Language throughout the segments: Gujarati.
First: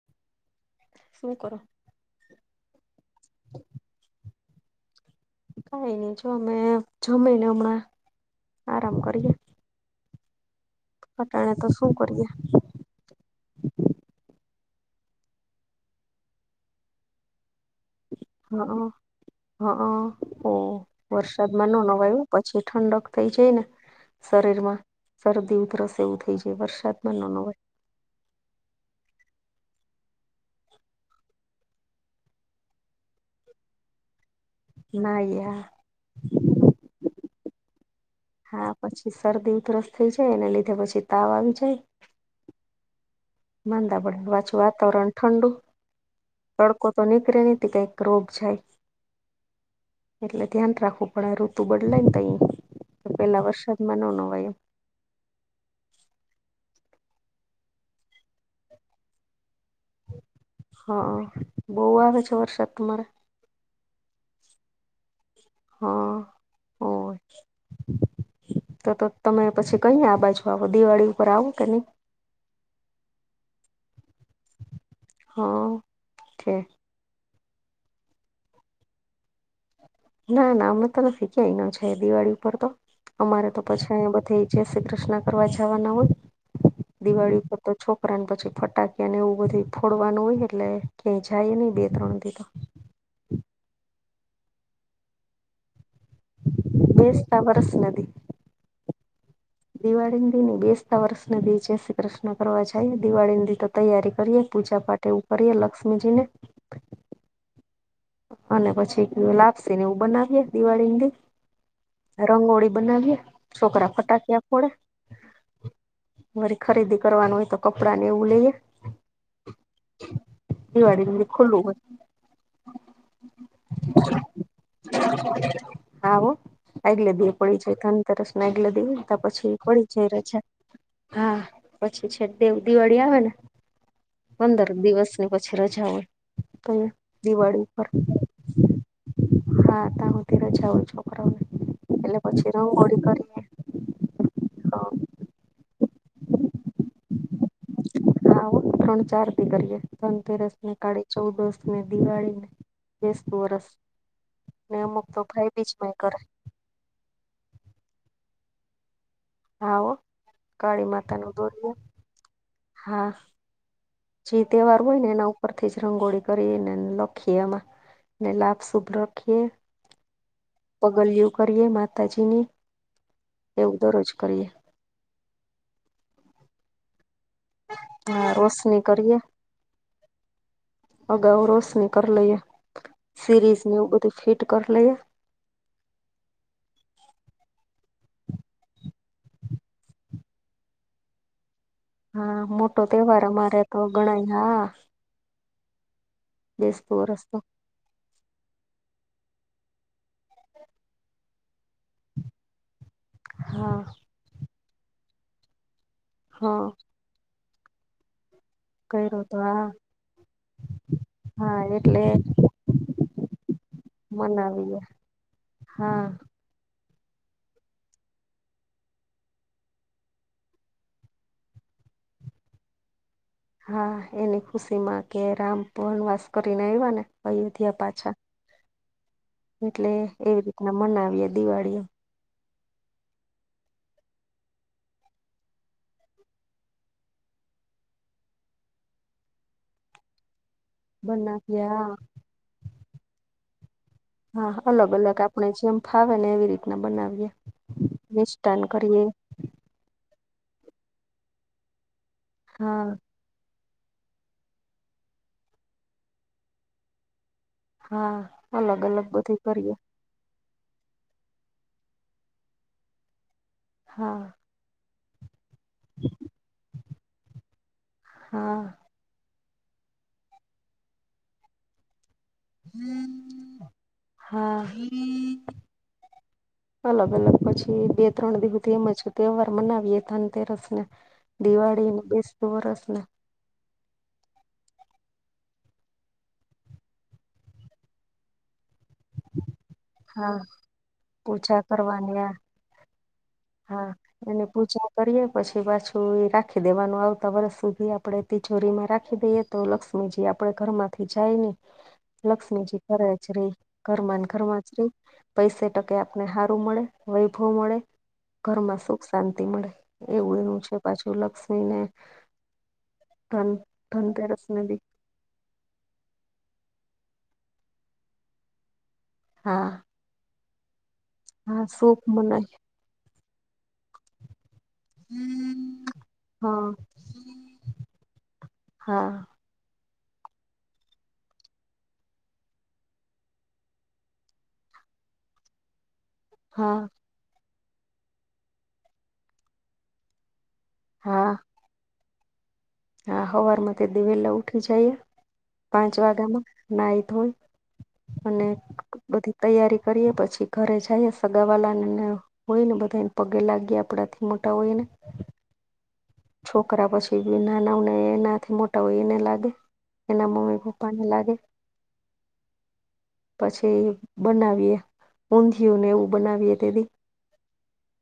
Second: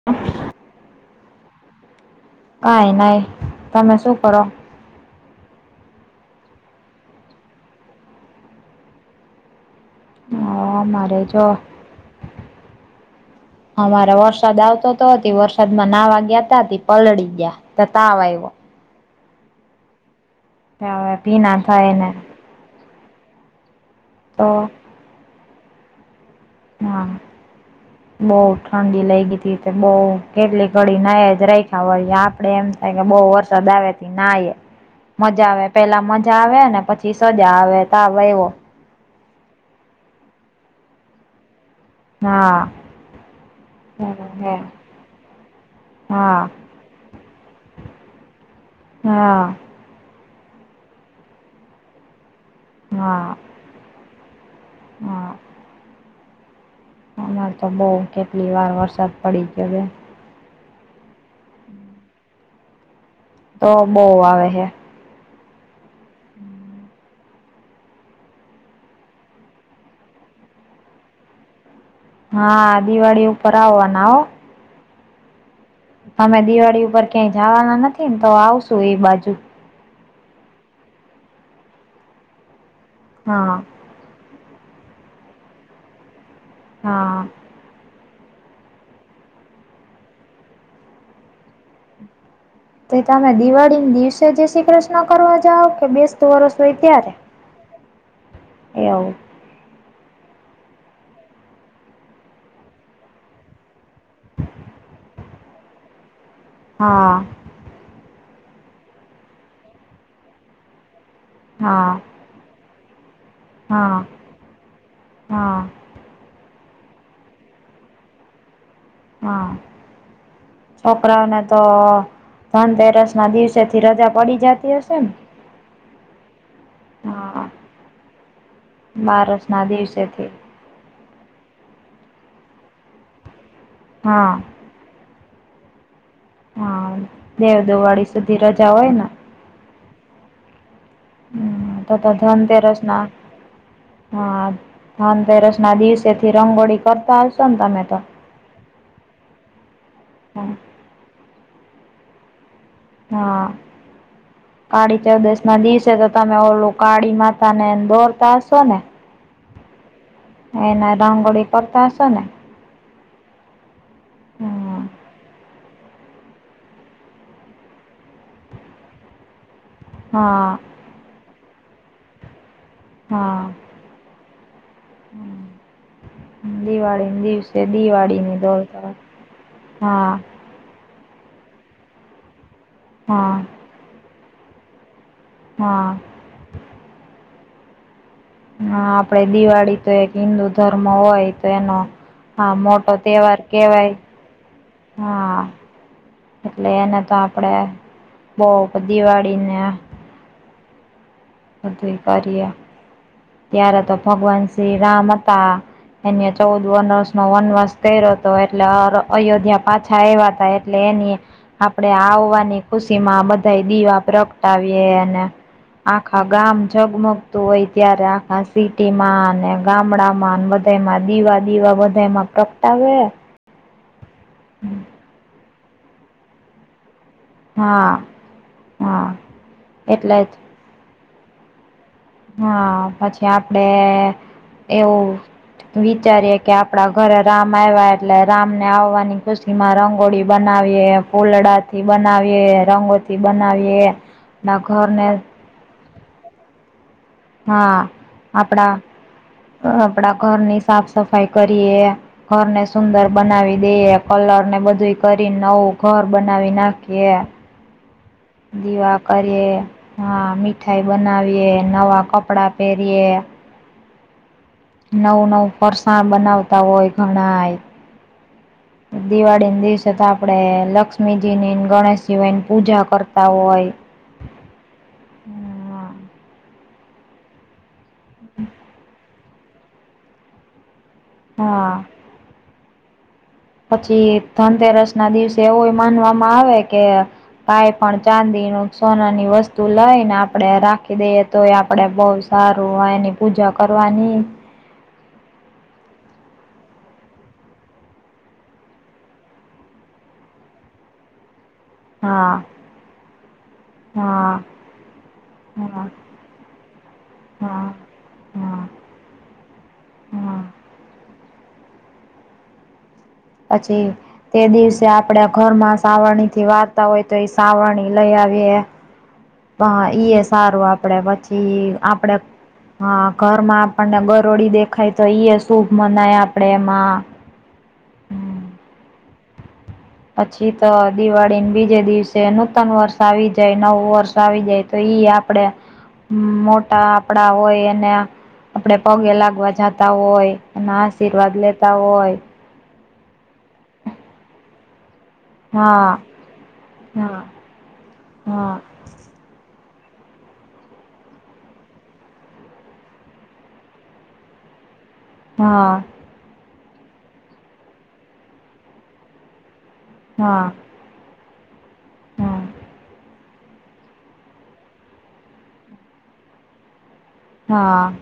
[inaudible] શું કરો? કાઈ નાય તમે શું કરો? કઈ ની જો અમે જમીને હમણાં આરામ કરીએ અ મારેજો અટાણે તો શું કરીએ અમારે વરસાદ આવતો તો હતી વરસાદમાં નાહવા ગયાતા તે પલળી ગયા તો તાવ આવ્યો હહ હહ હમ હવે ભીના વરસાદમાં નો થાયને નવાય હો. પછી ઠંડક થઈ જાય ને તો શરીરમાં શરદી ઉધરસ એવું થઈ હા વરસાદમાં નનો હોય બહુ ઠંડી લઈ ગઈ હતી તે બહુ કેટલી ઘડી ના જ રેખા હોય આપડે એમ કે બો વરસાદ આવેથી ના આયે નાઈએ મજા હા આવે પેલા મજા આવે ને પછી સજા આવે તા [unintelligible] આ પછી શરદી ઉધરસ થઈ જાય એને લીધે પછી તાવ આવી જાય હા. માંંદા [unintelligible] હા પાછું વાતાવરણ ઠંડુ હા તડકો તો નીકળે ની તે કઈક રોગ જાય હા. એટલે ધ્યાન રાખવું પડે ઋતુ બદલાય ને તય તો હા પેલા વરસાદમાં ન નવાય હા. હમાર તો બો કેટલી વાર વરસાદ પડી ગયો હવે હા બો આવે છે, વરસાદ તમારે તો બો આવે હે હ હો તો તો તમે પછી કઈ આ બાજુ આવો દિવાળી ઉપર આવો કે ની હા દિવાળી ઉપર આવાન આવો હા. અમે છે દિવાળી ઉપર ક્યાંય જવાના નથી ને તો આવશુ એ બાજુ ના નામનો તો નથી ક્યાંય ન છે દિવાળી ઉપર તો અમારે હા તો પછી બધ જશે કૃષ્ણ કરવા જવાના હોય હા દિવાળી ઉપર તો છોકરાને પછી ફટાકીને એવું બધું ફોડવાનું હોય એટલે ક્યાંય જાય નહ બે ત્રણથીી તો તે તમે દિવાળીને દિવસે જે શ્રી કૃષ્ણ કરવા જાવ કે બેસ્ત વરષ હોય ત્યારે ટવર્સ નદી એવ [unintelligible] દિવાળી દીની બેસતા વર્ષ દીજ શ્રી કૃષ્ણ કરવા જઈ દિવાળી દી તો તૈયારી કરીએ પૂજા પાઠ તેવું કરીએ લક્ષ્મીજી ને હા. અને પછી લાવશે ને એવું બનાવીએ દિવાળી ંદે હા રંગોળી બનાવીએ છોકરા હા ફટાક્યા ફોડે હા વળી ખરીદી કરવાનું હોય તો કપડા ને એવું લઈએ. હા દિવાડી ને દી છોકરાઓને તો ખુલ્લું હોય ધનતેરસ ના દિવસે થી રજા પડી જતી હશે ને. હા હો. આગલે દિ યે હા પડી જાય ધનતેરસ આગલે દિ હોય તે બારસ પછી ના પડી જાય દિવસેથી રજા. હા પછી છેક દેવ દિવાળી આવે ને હા પંદર દિવસ ની પછી રજા હોય તમે હા દેવ દિવાળી પર સુધી રજા હોય ને હા ત્યાં સુધી રજા હોય છોકરાઓને. હમ તો તો એટલે પછી રંગ ધનતેરસ ગોળી ના કરી હા ધનતેરસ ના દિવસેથી રંગોળી કરતા હશો ને તમે તો? હા હો ત્રણ ચાર દી કરીએ ધનતેરસ ને કાળી ચૌદશ ને દિવાળી ને બેસતું હા વરસ ને કાળી અમુક તો ચૌદશ ભાઈ ના બીજ દિવસે માંય તો કરે તમે ઓ લોકો કાળી માતા ને દોરતા હશો ને હા હો કાળી એના માતા નું રંગોળી દોરીએ પડતા હશો ને? હા જે તહેવાર હમ હોય ને એ નવ ઉપરથી જ રંગોળી કરી ને લખીએ એમાં ને લાભ શુભ રાખીએ. હા. પગલીયુ કરીએ માતાજી ની હા હ દિવાળીની દીવસે હા દિવાળીની દોલ રોશની કરીએ હા અગાઉ રોશની કરી લઈએ હા સિરીઝ ને એવું બધી ફિટ કરી લઈએ. હા હા આપડે દિવાળી તો એક હિન્દુ ધર્મ હોય તો એનો હા મોટો તહેવાર અમારે તો ગણાય હા હા એટલે બેસતું એને તો વરસ આપડે બવ દિવાળીને બધું કરીએ હા ત્યારે તો ભગવાન શ્રી રામ હતા. એને હા ચૌદ વનર્ષ નો વનર્ષ તેર તો એટલે કર્યો તો અયોધ્યા હા પાછા આયવા તો એટલે એની હા આપણેે એટલે આવવાની ખુશી માં બધાય દીવા મનાવીએ પ્રગટાવીએ ન હા [unintelligible] ગામ જગમગતું હોય ત્યારે આખા સિટીમાં અને ગામડામાં તેમાં દીવા દીવા બધામાં પ્રગટાવે હા એની ખુશી માં કે રામ વનવાસ કરીને આયવા ને અયોધ્યા હા પાછા હા એટલે એવી રીતના મનાવીય દિવાળીઓ હા પછી આપડે એવું વિચારીએે કે આપડા ઘરે રામ આવ્યા એટલે રામને આવવાની ખુશી માં રંગોળી બનાવીએ ફૂલડા બનાવીએ થી હા બનાવીએ રંગોથી બનાવીએ હા આપણા અલગ ઘરને અલગ આપણે જેમ ફાવે ને એવી રીતના બનાવીએ મિષ્ટાન આપડા કરીએ હા આપડા ઘરની સાફ સફાઈ કરીએ ઘરને હા સુંદર બનાવી દઈએ કલર ને બધું કરી નવું ઘર બનાવી નાખીએ હા અલગ અલગ બધી કરીએ હા મીઠાઈ બનાવીએ નવા કપડાં પહેરીયએ હા નવું નવું ફરસાણ બનાવતા હોય હા ઘણાય દિવાળીને દિવસે તો આપડે લક્ષ્મીજી ની ગણેશજી હોય એની પૂજા કરતા હોય હા હ અલગ અલગ પછી બે ત્રણ દી હુથી એમજ તહેવાર મનાવીયે ધનતેરસ ને હા દિવાળી ને બસતુ વર્ષને. પછી ધનતેરસ ના દિવસે એવું માનવામાં આવે કે. કઈ પણ ચાંદી નુ સોનાની વસ્તુ. લઈ ને હા આપડે રાખી દઈએ તો એ પૂજા આપડે બહુ કરવાની આ સારું હોય. પૂજા હા કરવાની એને. પૂજા કરીએ પછી પાછું એ રાખી દેવાનું આવતા વર્ષ સુધી આપણે તિજોરીમાં રાખી દઈએ. તો લક્ષ્મીજી આપણે ઘરમાંથી જાય ને. હા લક્ષ્મીજી ઘરેજ રે ઘરમાં ને હા ઘરમાં જ રે પૈસે હા ટકે આપને સારું મળે વૈભવ હા મળે. હા ઘરમાં સુખ શાંતિ મળે એવું હા એવુ છે પાછું લક્ષ્મીને. ધન પછી તે ધનતેરસ ને બી દિવસે આપડે. ઘરમાં સાવરણી થી વાર્તા હોય તો એ સાવરણી લઈ આવી હા ઈ. સારું આપડે પછી હા શુભ આપડે. મનાય હા ઘરમાં આપણને ગરોડી દેખાય તો ઈ શુભ મનાય આપડે હા એમાં. હા. પછી તો દિવાળી ને બીજે દિવસે નૂતન વર્ષ આવી જાય નવું વર્ષ આવી જાય તો ઈ આપડે. હમ્મ હા મોટા આપડા હોય એને આપણે પગે લાગવા જતા હોય. એના આશીર્વાદ લેતા હોય. હ હવારમાં તે દિવેલા ઉઠી જઈએ. પાંચ હા વાગ્યામાં નાહી હા થોયે અને હા બધી. તૈયારી કરીએ પછી ઘરે જઈએ સગા વાલા ને. હોય ને બધાને પગે લાગી આપણાથી મોટા હોય એ ને. હા. છોકરા પછી બી નાનાઓને એનાથી મોટા હોય એને લાગે એના હા મમ્મી પપ્પા. પા ને લાગે. હા પછી બનાવીએ ઊંધિયને એવું બનાવીએ તે દી હા.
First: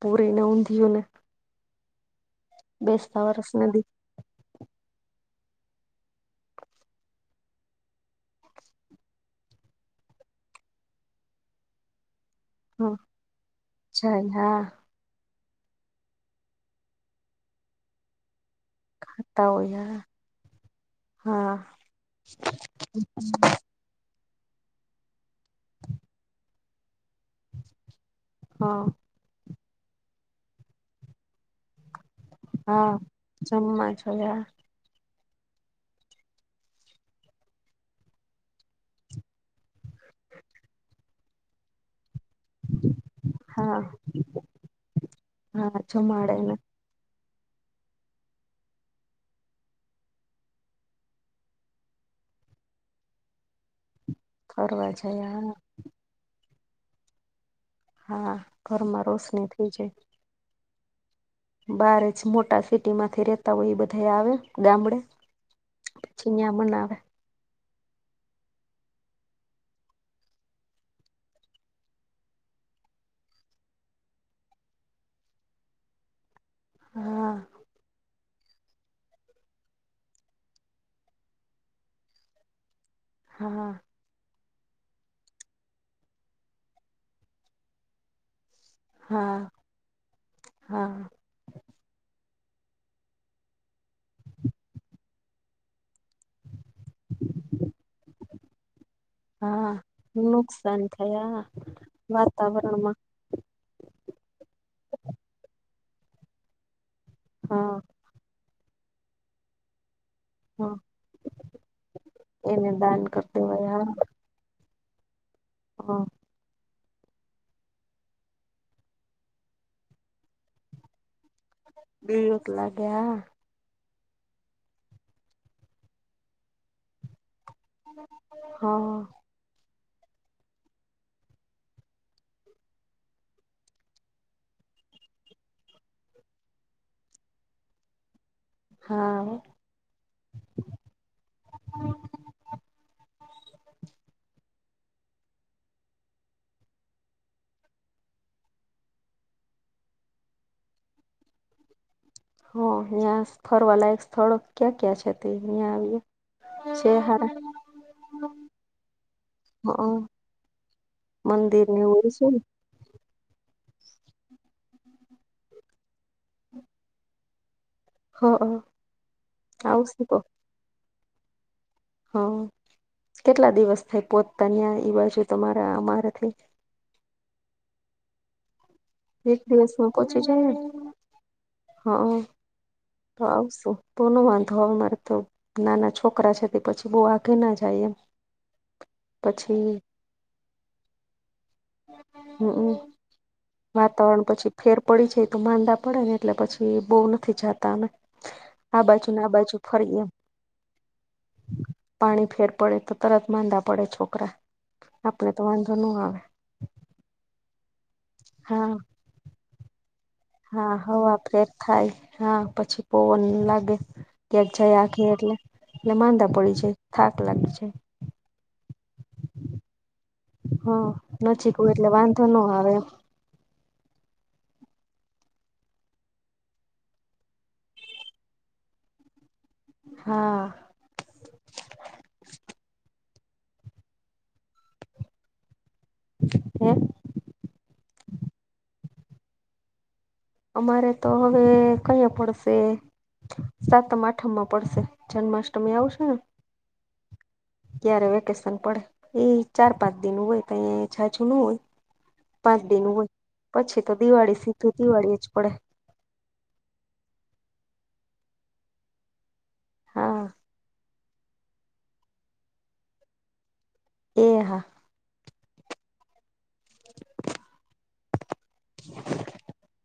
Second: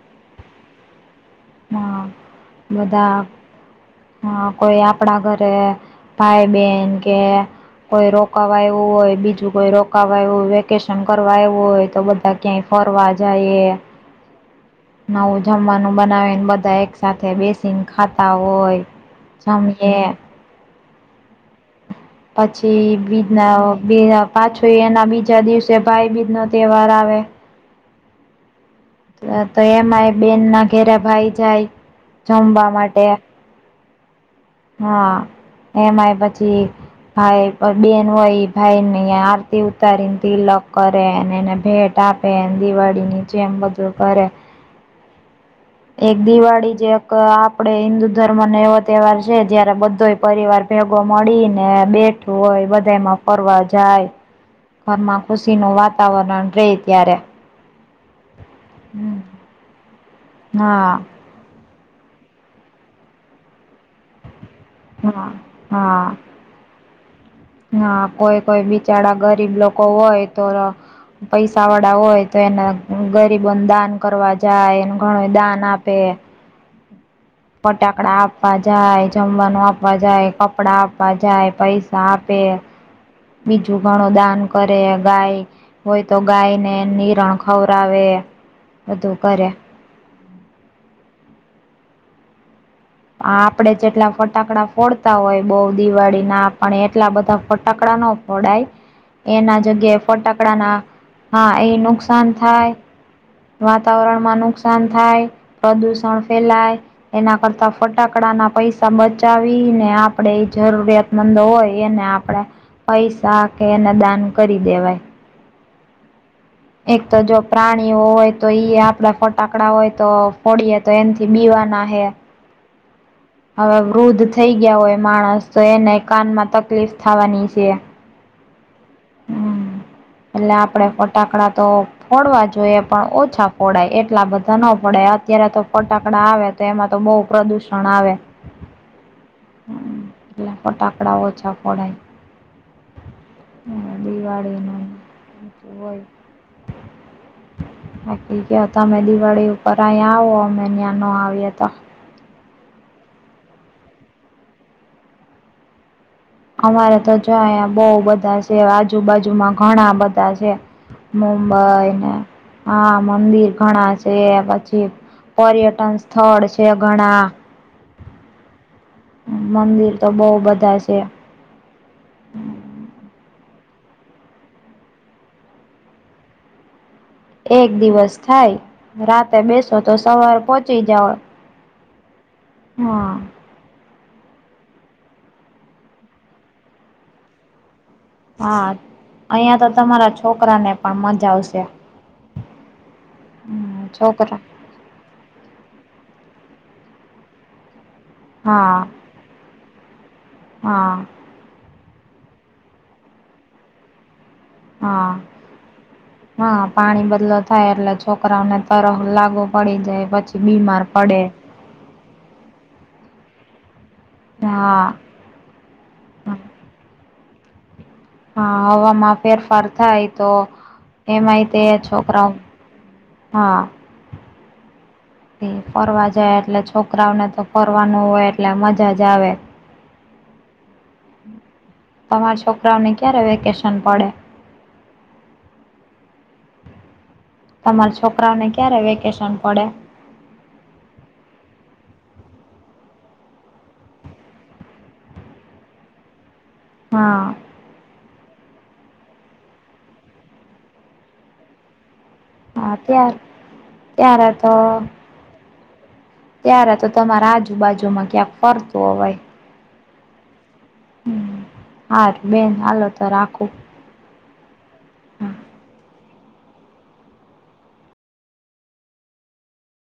પૂરી ને ઉધીયુ હા બધા વરસ નદી હા કોઈ આપડા ઘરે ભાઈ બહેન કે. કોઈ રોકવા આવવું હોય બીજું કોઈ રોકવા આવું હોય વેકેશન કરવા આવું હોય તો બધા. ક્યાં હા ફરવા જા એ. જાય હા નવું જમવાનું બનાવીને બધા એક સાથેથે બેસીને ખાતા હોય. ખાતા હો જમીએ હા. પછી બીજના. બ પાછો એના બીજા દિવસે ભાઈ બીજ નો તહેવાર આવે. હા. તો એમાં એ બેન ના ઘેરે ભાઈ જાય જમવા માટે. જમમા જ્યાં હા એમાંય પછી ભાઈ બેન હોય ભાઈ ને તે ઉતારી ને તિલક કરે અને એને ભેટ તાપે દિવાળી ની જેમ હા બધું કરે. હા એક જમાડેને દિવાળી જે એક આપડે હિન્દુ ધર્મને એવો તહેવાર જયારે બધો પરિવાર ભેગો મળી ને બેઠું હોય બધામાં ફરવા જાય. ફરવા ઘરમાં જયા ખુશી નું વાતાવરણ રે ત્યારે. હા ઘરમાં હમ રોશની થઈ જાય. હા. બાર જ મોટા સિટી માંથી રેતા હોય એ બધા આવે. ગામડે હા હા પછી મેમણ આવે હા કોઈ કોઈ બિચારા ગરીબ લોકો હોય તો પૈસા વાળા હોય તો એના ગરીબોને દાન કરવા જાય એને ઘણો દાન આપે હા. ફટાકડા આપવા જાય જમવાનું આપવા જાય કપડા આપવા જાય પૈસા આપે હા બીજું ઘણો દાન કરે ગાય હોય તો ગાયને નિરણ ખવરાવે બધું કરે હા-હા. આ આપડે જેટલા ફટાકડા ફોડતા હોય બહું દિવાળી ના પણ એટલા બધા ફટાકડા નો ફોડાય એના હા જગ્યા ફટાકડા ના નુકસાન થયા હા એ નુકસાન થાય વાતાવરણમાં વાતાવરણ માં નુકસાન થાય પ્રદુષણ ફેલાય એના કરતા હા ફટાકડા ના પૈસા બચાવી ને આપ આપણેે એ હા જરૂરિયાતમંદ હોય એને આપણેે એને દાન કરી પૈસા કે એને દેવાયા દાન કરી દેવાય. હા. એક તો જો પ્રાણીઓ હોય તો એઈ આપડા ફટાકડા હોય તો ફડીએ તો એથી બી વાના બીલત લાગે હા. હવે વૃદ્ધ થઈ ગયા હોય માણસ તો એને કાનમાં તકલીફ થવાની છે. હા. હમ એટલે આપડે ફટાકડા તો ફોડવા જોઈએ પણ ઓછા ફોડાય એટલા બધા નો પડાય અત્યારે તો ફટાકડા આવે તે એમાં તો બહુ પ્રદુષણ આવે હા હો. હમ્મ એટલે ફટાકડાઓ ઓછા ફોડાય દીવાડીમાં તો હોય બાકી ગયો તમે દિવાળી ઉપર અહીયા આવો અમે ત્યા નો આવી એ તો હ અહીંયા ફરવાલાયક સ્થળ ક્યાં ક્યાં છે તે અહીંયા આવી એ અમારે તો જો અહિયા બહુ બધા છે આજુબાજુમાં હારા ઘણા બધા છે. મંદિર ને એવું મુંબઈને છે ને હા મંદિર ઘણા છે પછી પર્યટન સ્થળ છે ઘણા હા હ મંદિર તો બહુ બધા છે. હા કેટલા દિવસ થાય પોચતા ન્યાં ઈ બાજુ તમારા અમારાથી એક દિવસ થાય રાતે એક બેસો તો સવાર પહોંચી જાઓ. હ અ હા આવશું. કોનો વાંધો હવે મારે તો નાના છોકરા છે તે પછી બહુ આગે ના જાય એમ. હા અહિયા તો પછી તમારા છોકરા ને પણ મજા આવશે. હમમ હમ વાતાવરણ છોકરા પછી ફેર પડી જાય તો માંદા પડે ને એટલે પછી બહુ નથી જાતા અમે આ હા બાજુ ના બાજુ ફરી એમ હા પાણી ફેર પડે તો તરત માંદા પડે છોકરા હા આપણે તો વાંધો નો આવે. હા પાણી બદલો થાય એટલે છોકરાઓને હા તરફ લાગુ પડી જાય પછી હા બીમાર હવે પડે પ્રે થાય હા પછી પોવન લાગે. ક્યાંક જાય હા આખી એટલે એટલે માંદા પડી જાય થાક લાગી છે. હા હવામાં ફેરફાર થાય તો હા એમાંય નજીક તે હોય એટલે વાંધો છોકરાઓ. ન આવે હા ફરવા જાય એટલે છોકરાઓને તો ફરવાનું હોય એટલે મજા જ આવે. હા. તમારા છોકરાઓને ક્યારે વેકેશન પડે. હે. તમારા છોકરાઓને ક્યારે વેકેશન પડે? અમારે તો હવે કઈ પડશે. સાતમ આઠમ માં પડશે જન્માષ્ટમી આવશે ને. હા. ક્યારે વેકેશન પડે એ ચાર-પાંચ દિનું હોય કઈ એ ઝાઝું ન હોય. પાંચ હા દિનું ત્યાર હોય પછી તો ત્યારે દિવાળી તો સીધું દિવાળી જ પડે. ત્યારે તો તમારા આજુબાજુમાં ક્યાંક ફરતું હોય. હા. હાર બેન હાલો તો રાખો. એ હા. [inaudible]